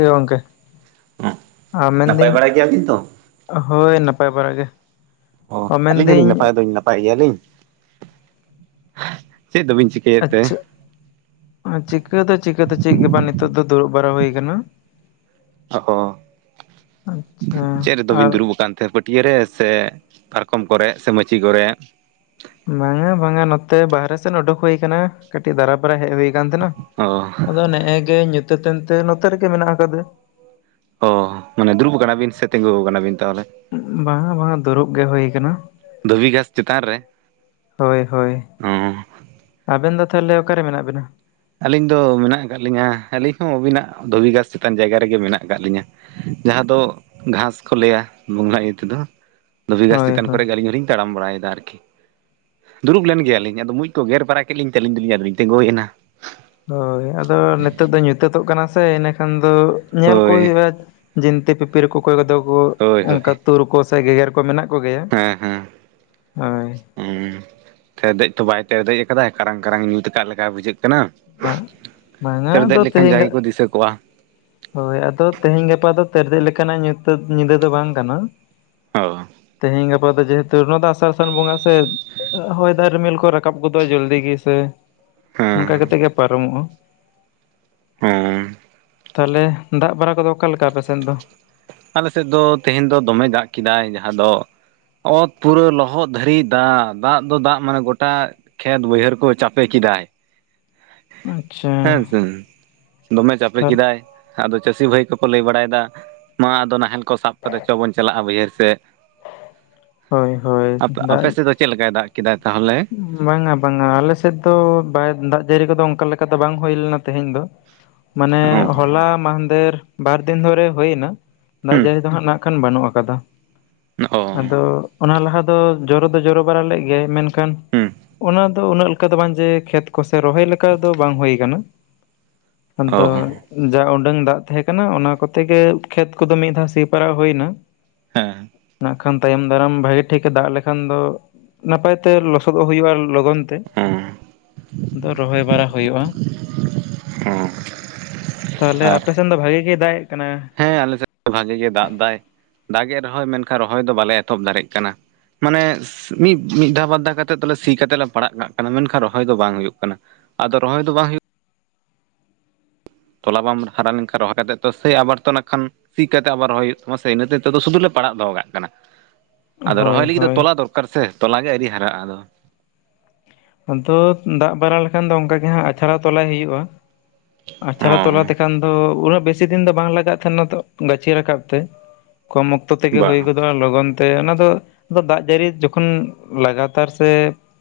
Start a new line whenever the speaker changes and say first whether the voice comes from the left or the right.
left: ᱜᱚᱝᱠᱮ
right: ᱦᱮᱸ
left: [inaudible] ᱟᱨ
right: ᱱᱟᱯᱟᱭ
left: ᱢᱮᱱᱫᱟᱹᱧ
right: ᱵᱟᱲᱟ ᱜᱮᱭᱟᱵᱤᱱ ᱛᱚ?
left: ᱦᱳᱭ ᱱᱟᱯᱟᱭ ᱵᱟᱲᱟ ᱜᱮ
right: ᱚ ᱟᱹᱞᱤᱧ ᱦᱚᱸᱞᱤᱧ
left: ᱢᱮᱱᱫᱟᱹᱧ
right: ᱱᱟᱯᱟᱭ ᱫᱚ ᱱᱟᱯᱟᱭ ᱜᱮᱭᱟᱞᱤᱧ ᱪᱮᱫ ᱫᱚᱵᱤᱱ ᱪᱤᱠᱟᱹᱭ
left: ᱟᱪᱪᱷᱟ ᱾ ᱪᱤᱠᱟᱹ ᱫᱚ ᱪᱤᱠᱟᱹᱛᱮ ᱪᱮᱫ ᱜᱮ ᱵᱟᱝ ᱱᱤᱛᱚᱜ ᱫᱚ ᱫᱩᱲᱩᱵ ᱵᱟᱲᱟ ᱦᱩᱭ ᱟᱠᱟᱱᱟ ᱾
right: ᱚᱦᱳ
left: ᱟᱪᱪᱷᱟ
right: ᱪᱮᱫ ᱨᱮᱫᱚ
left: ᱟᱨ
right: ᱵᱤᱱ ᱫᱩᱲᱩᱵ ᱟᱠᱟᱱ ᱯᱟᱹᱴᱭᱟᱹᱨᱮ ᱥᱮ ᱯᱟᱨᱠᱚᱢ ᱠᱚᱨᱮ ᱥᱮ ᱢᱟᱹᱪᱤ ᱠᱚᱨᱮ?
left: ᱵᱟᱝᱟ ᱵᱟᱝᱟ ᱱᱚᱛᱮ ᱵᱟᱦᱨᱮ ᱥᱮᱫ ᱩᱰᱩᱠ ᱦᱩᱭ ᱟᱠᱟᱱᱟ ᱠᱟᱹᱴᱤᱡ ᱫᱟᱨᱟᱵᱟᱨᱟᱭ ᱦᱮᱡ ᱦᱩᱭ ᱟᱠᱟᱱ ᱛᱟᱦᱮᱸ
right: ᱚ
left: ᱟᱫᱚ ᱱᱮᱼᱮᱼᱜᱮ ᱧᱩᱛᱟᱹᱛ ᱮᱱᱛᱮ ᱱᱚᱛᱮ ᱨᱮᱜᱮ ᱢᱮᱱᱟᱜ ᱟᱠᱟᱫᱟ
right: ᱚ ᱢᱟᱱᱮ ᱫᱩᱲᱩᱵ ᱟᱠᱟᱱᱟ ᱵᱤᱱ ᱥᱮ ᱛᱤᱸᱜᱩ ᱟᱠᱟᱱᱟ ᱵᱤᱱ ᱛᱟᱦᱚᱞᱮ?
left: ᱵᱟᱝᱟ ᱵᱟᱝᱟ ᱫᱩᱲᱩᱵ ᱜᱮ ᱦᱩᱭ ᱟᱠᱟᱱᱟ᱾
right: ᱫᱷᱩᱵᱤ ᱜᱷᱟᱥ ᱪᱮᱛᱟᱱ ᱨᱮ᱾
left: ᱦᱳᱭ ᱦᱳᱭ
right: ᱚᱸ
left: ᱟᱵᱮᱱ ᱫᱚ ᱛᱟᱦᱚᱞᱮ ᱚᱠᱟᱨᱮ ᱢᱮᱱᱟᱜ ᱵᱮᱱᱟ?
right: ᱟᱹᱞᱤᱧ ᱫᱚ ᱢᱮᱱᱟᱜ ᱟᱠᱟᱫ ᱞᱤᱧᱟᱹ ᱟᱹᱞᱤᱧ ᱦᱚᱸ ᱟᱹᱵᱤᱱᱟᱜ ᱫᱷᱩᱵᱤ ᱜᱷᱟᱥ ᱪᱮᱛᱟᱱ ᱡᱟᱭᱜᱟ ᱨᱮᱜᱮ ᱢᱮᱱᱟᱜ ᱟᱠᱟᱫ ᱞᱤᱧᱟᱹ᱾ ᱡᱟᱦᱟᱸ ᱫᱚ ᱜᱷᱟᱥ ᱠᱚ ᱞᱟᱹᱭᱟ ᱵᱚᱸᱜᱟ ᱤᱭᱟᱹ ᱛᱮᱫᱚ ᱫᱷᱩᱵᱤ ᱜᱷᱟᱥ
left: ᱦᱳᱭ
right: ᱪᱮᱛᱟᱱ
left: ᱦᱳᱭ
right: ᱠᱚᱨᱮ ᱜᱮ ᱟᱞᱤᱧ ᱦᱚ ᱞᱤᱧ ᱛᱟᱲᱟᱢ ᱵᱟᱲᱟᱭᱮᱫᱟ ᱟᱨᱠᱤ᱾ ᱫᱩᱨᱩᱵ ᱞᱮᱱ ᱜᱮᱭᱟᱞᱤᱧ ᱟᱫᱚ ᱢᱩᱡᱽ ᱠᱚ ᱜᱮᱨ ᱵᱟᱨᱟ ᱠᱮᱫ ᱞᱤᱧ ᱛᱮ ᱟᱞᱤᱧ ᱟᱫᱚᱞᱤᱧ ᱛᱤᱸᱜᱩᱭᱮᱱᱟ᱾
left: ᱦᱳᱭ ᱟᱫᱚ ᱱᱤᱛᱳᱜ ᱫᱚ ᱧᱩᱛᱟᱹᱛᱚᱜ ᱠᱟᱱᱟ ᱥᱮ ᱮᱱᱟᱹᱠᱷᱟᱱ ᱫᱚ ᱧᱮᱞ ᱠᱚ
right: ᱦᱳᱭ
left: ᱦᱩᱭᱩᱜᱼᱟ᱾ ᱡᱤᱱᱛᱤ ᱯᱤᱯᱤᱨ ᱠᱚ ᱚᱠᱚᱭ ᱠᱚᱫᱚ ᱠᱚ
right: ᱦᱳᱭ ᱦᱳᱭ
left: ᱚᱱᱠᱟ ᱛᱩᱨ ᱠᱚ ᱥᱮ ᱜᱮᱜᱮᱨ ᱠᱚ ᱢᱮᱱᱟᱜ ᱠᱚᱜᱮᱭᱟ
right: ᱦᱮᱸ ᱦᱮᱸ᱾
left: ᱦᱳᱭ
right: ᱦᱮᱸ ᱛᱮᱨᱫᱮᱡ ᱛᱚ ᱵᱟᱭ ᱛᱮᱨᱫᱮᱡ ᱟᱠᱟᱫᱟ᱾ ᱠᱟᱨᱟᱝ ᱠᱟᱨᱟᱝ ᱧᱩᱛ ᱠᱟᱜ ᱞᱮᱠᱟᱭ ᱵᱩᱡᱷᱟᱹᱜ ᱠᱟᱱᱟ᱾
left: ᱢᱟ ᱵᱟᱝᱟ
right: ᱛᱮᱨᱫᱮᱡ
left: ᱟᱫᱚ
right: ᱞᱮᱠᱷᱟᱱ
left: ᱛᱮᱦᱮᱧ
right: ᱡᱟᱭᱜᱟ ᱠᱚ ᱫᱤᱥᱟᱹ ᱠᱚᱜᱼᱟ᱾
left: ᱦᱳᱭ ᱟᱫᱚ ᱛᱮᱦᱮᱧ ᱜᱟᱯᱟ ᱫᱚ ᱛᱮᱨᱫᱨᱡ ᱞᱮᱠᱟᱱᱟᱜ ᱧᱩᱛᱟᱹᱛ ᱧᱤᱫᱟᱹ ᱫᱚ ᱵᱟᱝ ᱠᱟᱱᱟ᱾
right: ᱚᱸ
left: ᱛᱮᱦᱤᱧ ᱜᱟᱯᱟ ᱫᱚ ᱡᱮᱦᱮᱛᱩ ᱱᱚᱣᱟ ᱫᱚ ᱟᱥᱟᱲ ᱥᱟᱱ ᱵᱚᱸᱜᱟ ᱥᱮ ᱦᱚᱭ ᱫᱟᱜ ᱨᱤᱢᱤᱞ ᱠᱚ ᱨᱟᱠᱟᱵ ᱜᱚᱫᱚᱜᱼᱟ ᱡᱚᱞᱫᱤ ᱜᱮ ᱥᱮ ᱚᱱᱠᱟ
right: ᱦᱮᱸ
left: ᱠᱟᱛᱮᱜ ᱜᱮ ᱯᱟᱨᱚᱢᱚᱜᱼᱟ᱾
right: ᱦᱚᱸ
left: ᱛᱟᱦᱚᱞᱮ ᱫᱟᱜ ᱵᱟᱲᱟ ᱠᱚᱫᱚ ᱚᱠᱟ ᱞᱮᱠᱟ ᱟᱯᱮᱥᱮᱫ ᱫᱚ?
right: ᱟᱞᱮ ᱥᱮᱫ ᱫᱚ ᱛᱮᱦᱮᱧ ᱫᱚ ᱫᱚᱢᱮ ᱫᱟᱜ ᱠᱮᱫᱟᱭ ᱡᱟᱦᱟᱸ ᱫᱚ ᱚᱛ ᱯᱩᱨᱟᱹ ᱞᱚᱦᱚᱫ ᱫᱷᱟᱨᱤᱡ ᱫᱟᱜ ᱫᱟᱜ ᱫᱚ ᱫᱟᱜ ᱢᱟᱱᱮ ᱜᱚᱴᱟ ᱠᱷᱮᱛ ᱵᱟᱹᱭᱦᱟᱹᱲ ᱠᱚ ᱪᱟᱯᱮ ᱠᱮᱫᱟᱭ᱾
left: ᱟᱪᱪᱷᱟ
right: ᱦᱮᱸ ᱦᱮ ᱫᱚᱢᱮ ᱪᱟᱯᱮ
left: ᱛᱟᱨ
right: ᱠᱮᱫᱟᱭ᱾ ᱟᱫᱚ ᱪᱟᱹᱥᱤ ᱵᱷᱟᱹᱭ ᱠᱚᱠᱚ ᱞᱟᱹᱭ ᱵᱟᱲᱟᱭᱮᱫᱟ ᱢᱟ ᱟᱫᱚ ᱱᱟᱦᱮᱞ ᱠᱚ ᱥᱟᱵᱽ ᱠᱟᱛᱮᱫ ᱪᱚ ᱵᱚᱱ ᱪᱟᱞᱟᱜᱼᱟ ᱵᱟᱹᱭᱦᱟᱹᱲ ᱥᱮᱫ
left: ᱦᱳᱭ ᱦᱳᱭ
right: ᱟᱯᱮ
left: ᱫᱟᱜ
right: ᱥᱮᱫ ᱫᱚ ᱪᱮᱫ ᱞᱮᱠᱟᱭ ᱫᱟᱜ ᱠᱮᱫᱟᱭ ᱛᱟᱦᱚᱞᱮ
left: ᱵᱟᱝᱟ ᱵᱟᱝᱟ ᱟᱞᱮᱥᱮᱫ ᱫᱚ ᱵᱟᱭ ᱫᱟᱜ ᱡᱟᱹᱲᱤ ᱠᱚᱫᱚ ᱚᱱᱠᱟ ᱞᱮᱠᱟ ᱫᱚ ᱵᱟᱝ ᱦᱩᱭ ᱞᱮᱱᱟ ᱛᱮᱦᱮᱧ ᱫᱚ ᱢᱟᱱᱮ
right: ᱚ
left: ᱦᱚᱞᱟ ᱢᱟᱦᱫᱷᱮᱨ ᱵᱟᱨ ᱫᱤᱱ ᱫᱷᱚᱨᱮ ᱦᱩᱭᱮᱱᱟ᱾ ᱫᱟᱜᱽ
right: ᱦᱩᱸ
left: ᱡᱟᱹᱲᱤ ᱫᱚ ᱦᱟᱸᱜ ᱱᱟᱜ ᱠᱷᱟᱱ ᱵᱟᱹᱱᱩᱜ ᱟᱠᱟᱫᱟ᱾
right: ᱚᱸ
left: ᱟᱫᱚ ᱚᱱᱟ ᱞᱟᱦᱟ ᱫᱚ ᱡᱚᱨᱚ ᱫᱚ ᱡᱚᱨᱚ ᱵᱟᱲᱟ ᱞᱮᱫ ᱜᱮᱭᱟᱭ ᱢᱮᱱᱠᱷᱟᱱ
right: ᱦᱩᱸ
left: ᱚᱱᱟ ᱫᱚ ᱩᱱᱟᱹᱜ ᱫᱚ ᱵᱟᱝ ᱡᱮ ᱠᱷᱮᱛ ᱠᱚᱥᱮ ᱨᱚᱦᱚᱭ ᱞᱮᱠᱟ ᱫᱚ ᱵᱟᱝ ᱦᱩᱭ ᱟᱠᱟᱱᱟ ᱟᱫᱚ
right: ᱚ
left: ᱡᱟ ᱩᱰᱟᱹᱝ ᱫᱟᱜ ᱛᱟᱦᱮᱸ ᱠᱟᱱᱟ ᱚᱱᱟ ᱠᱚᱛᱮ ᱜᱮ ᱠᱷᱮᱛ ᱠᱚᱫᱚ ᱢᱤᱫ ᱫᱷᱟᱣ ᱥᱤ ᱯᱟᱨᱟᱜ ᱦᱩᱭᱱᱟ
right: ᱦᱮᱸ᱾
left: ᱠᱷᱟᱱ ᱛᱟᱭᱚᱢ ᱫᱟᱨᱟᱢ ᱵᱷᱟᱜᱤ ᱴᱷᱤᱠᱮ ᱫᱟᱜ ᱞᱮᱠᱷᱟᱱ ᱫᱚ ᱱᱟᱯᱟᱭ ᱛᱮ ᱞᱚᱥᱚᱫᱚᱜ ᱦᱩᱭᱩᱜᱼᱟ ᱞᱚᱜᱚᱱ ᱛᱮ
right: ᱦᱩᱸ
left: ᱫᱚ ᱨᱚᱦᱚᱭ ᱵᱟᱲᱟ ᱦᱩᱭᱩᱜᱼᱟ᱾
right: ᱦᱩᱸ
left: ᱛᱟᱦᱞᱮ
right: ᱟᱨ
left: ᱟᱯᱮ ᱥᱮᱱ ᱫᱚ ᱵᱷᱟᱜᱤ ᱜᱮᱭ ᱫᱟᱜᱮᱜ ᱠᱟᱱᱟ᱾
right: ᱦᱮᱸ ᱟᱞᱮ ᱥᱮᱫ ᱫᱚ ᱵᱷᱟᱜᱤ ᱜᱮ ᱫᱟᱜ ᱫᱟᱭ᱾ ᱫᱟᱜ ᱮ ᱨᱚᱦᱚᱭ ᱢᱮᱱᱠᱷᱟᱱ ᱨᱚᱦᱚᱭ ᱫᱚ ᱵᱟᱞᱮ ᱮᱛᱚᱦᱚᱵ ᱫᱟᱲᱮᱜ ᱠᱟᱱᱟ᱾ ᱢᱟᱱᱮ ᱢᱤᱫ ᱢᱤᱫ ᱫᱷᱟᱣ ᱵᱟᱨ ᱫᱷᱟᱣ ᱠᱟᱛᱮᱜ ᱥᱤ ᱠᱟᱛᱮᱜ ᱞᱮ ᱯᱟᱲᱟᱜ ᱠᱟᱜ ᱠᱟᱱᱟ ᱢᱮᱱᱠᱷᱟᱱ ᱨᱚᱦᱚᱭ ᱫᱚ ᱵᱟᱝ ᱦᱩᱭᱩᱜ ᱠᱟᱱᱟ᱾ ᱟᱫᱚ ᱨᱚᱦᱚᱭ ᱫᱚ ᱵᱟᱝ ᱦᱩᱭᱩᱜᱼᱟ ᱛᱚᱞᱟ ᱵᱟᱢ ᱦᱟᱨᱟ ᱞᱮᱱᱠᱷᱟᱱ ᱨᱚᱦᱚᱭ ᱠᱟᱛᱮᱫ ᱛᱚ ᱥᱮᱭ ᱟᱵᱟᱨ ᱛᱚ ᱱᱟᱜ ᱠᱷᱟᱱ ᱥᱤ ᱠᱟᱛᱮᱜ ᱟᱵᱟᱨ ᱨᱚᱦᱚᱭ ᱦᱩᱭᱩᱜ ᱛᱟᱢᱟ ᱥᱮ ᱤᱱᱟᱹᱛᱮ ᱱᱤᱛᱚᱜ ᱫᱚ ᱥᱩᱫᱩ ᱞᱮ ᱯᱟᱲᱟᱜ ᱫᱚᱦᱚ ᱠᱟᱜ ᱠᱟᱱᱟ᱾ ᱟᱫᱚ
left: ᱦᱳᱭ
right: ᱨᱚᱦᱚᱭ ᱞᱟᱹᱜᱤᱫ ᱫᱚ
left: ᱦᱳᱭ
right: ᱛᱚᱞᱟ ᱫᱚᱨᱠᱟᱨ ᱥᱮ ᱛᱚᱞᱟ ᱜᱮ ᱟᱹᱣᱨᱤ ᱦᱟᱨᱟᱜᱼᱟ᱾ ᱟᱫᱚ
left: ᱟᱫᱚ ᱫᱟᱜ ᱵᱟᱲᱟ ᱞᱮᱠᱷᱟᱱ ᱫᱚ ᱚᱱᱠᱟ ᱜᱮ ᱦᱟᱸᱜ ᱟᱪᱷᱲᱟ ᱛᱚᱞᱟᱭ ᱦᱩᱭᱩᱜᱼᱟ᱾
right: ᱚ
left: ᱟᱪᱷᱲᱟ ᱛᱚᱞᱟ ᱛᱮᱠᱷᱟᱱ ᱟᱫᱚ ᱩᱱᱟᱹᱜ ᱵᱮᱥᱤ ᱫᱤᱱ ᱫᱚ ᱵᱟᱝ ᱞᱟᱜᱟᱜ ᱛᱟᱦᱮᱱᱟ ᱛᱚ ᱜᱟᱹᱪᱷᱤ ᱨᱟᱠᱟᱵ ᱛᱮ ᱠᱚᱢ ᱚᱠᱛᱚ
right: ᱵᱟ
left: ᱛᱮᱜᱮᱦᱩᱭ ᱜᱚᱫᱚᱜᱼᱟ ᱞᱚᱜᱚᱱ ᱛᱮ ᱚᱱᱟ ᱫᱚ ᱫᱟᱜ ᱡᱟᱹᱲᱤ ᱡᱚᱠᱷᱚᱱ ᱞᱟᱜᱟᱛᱟᱨ ᱥᱮ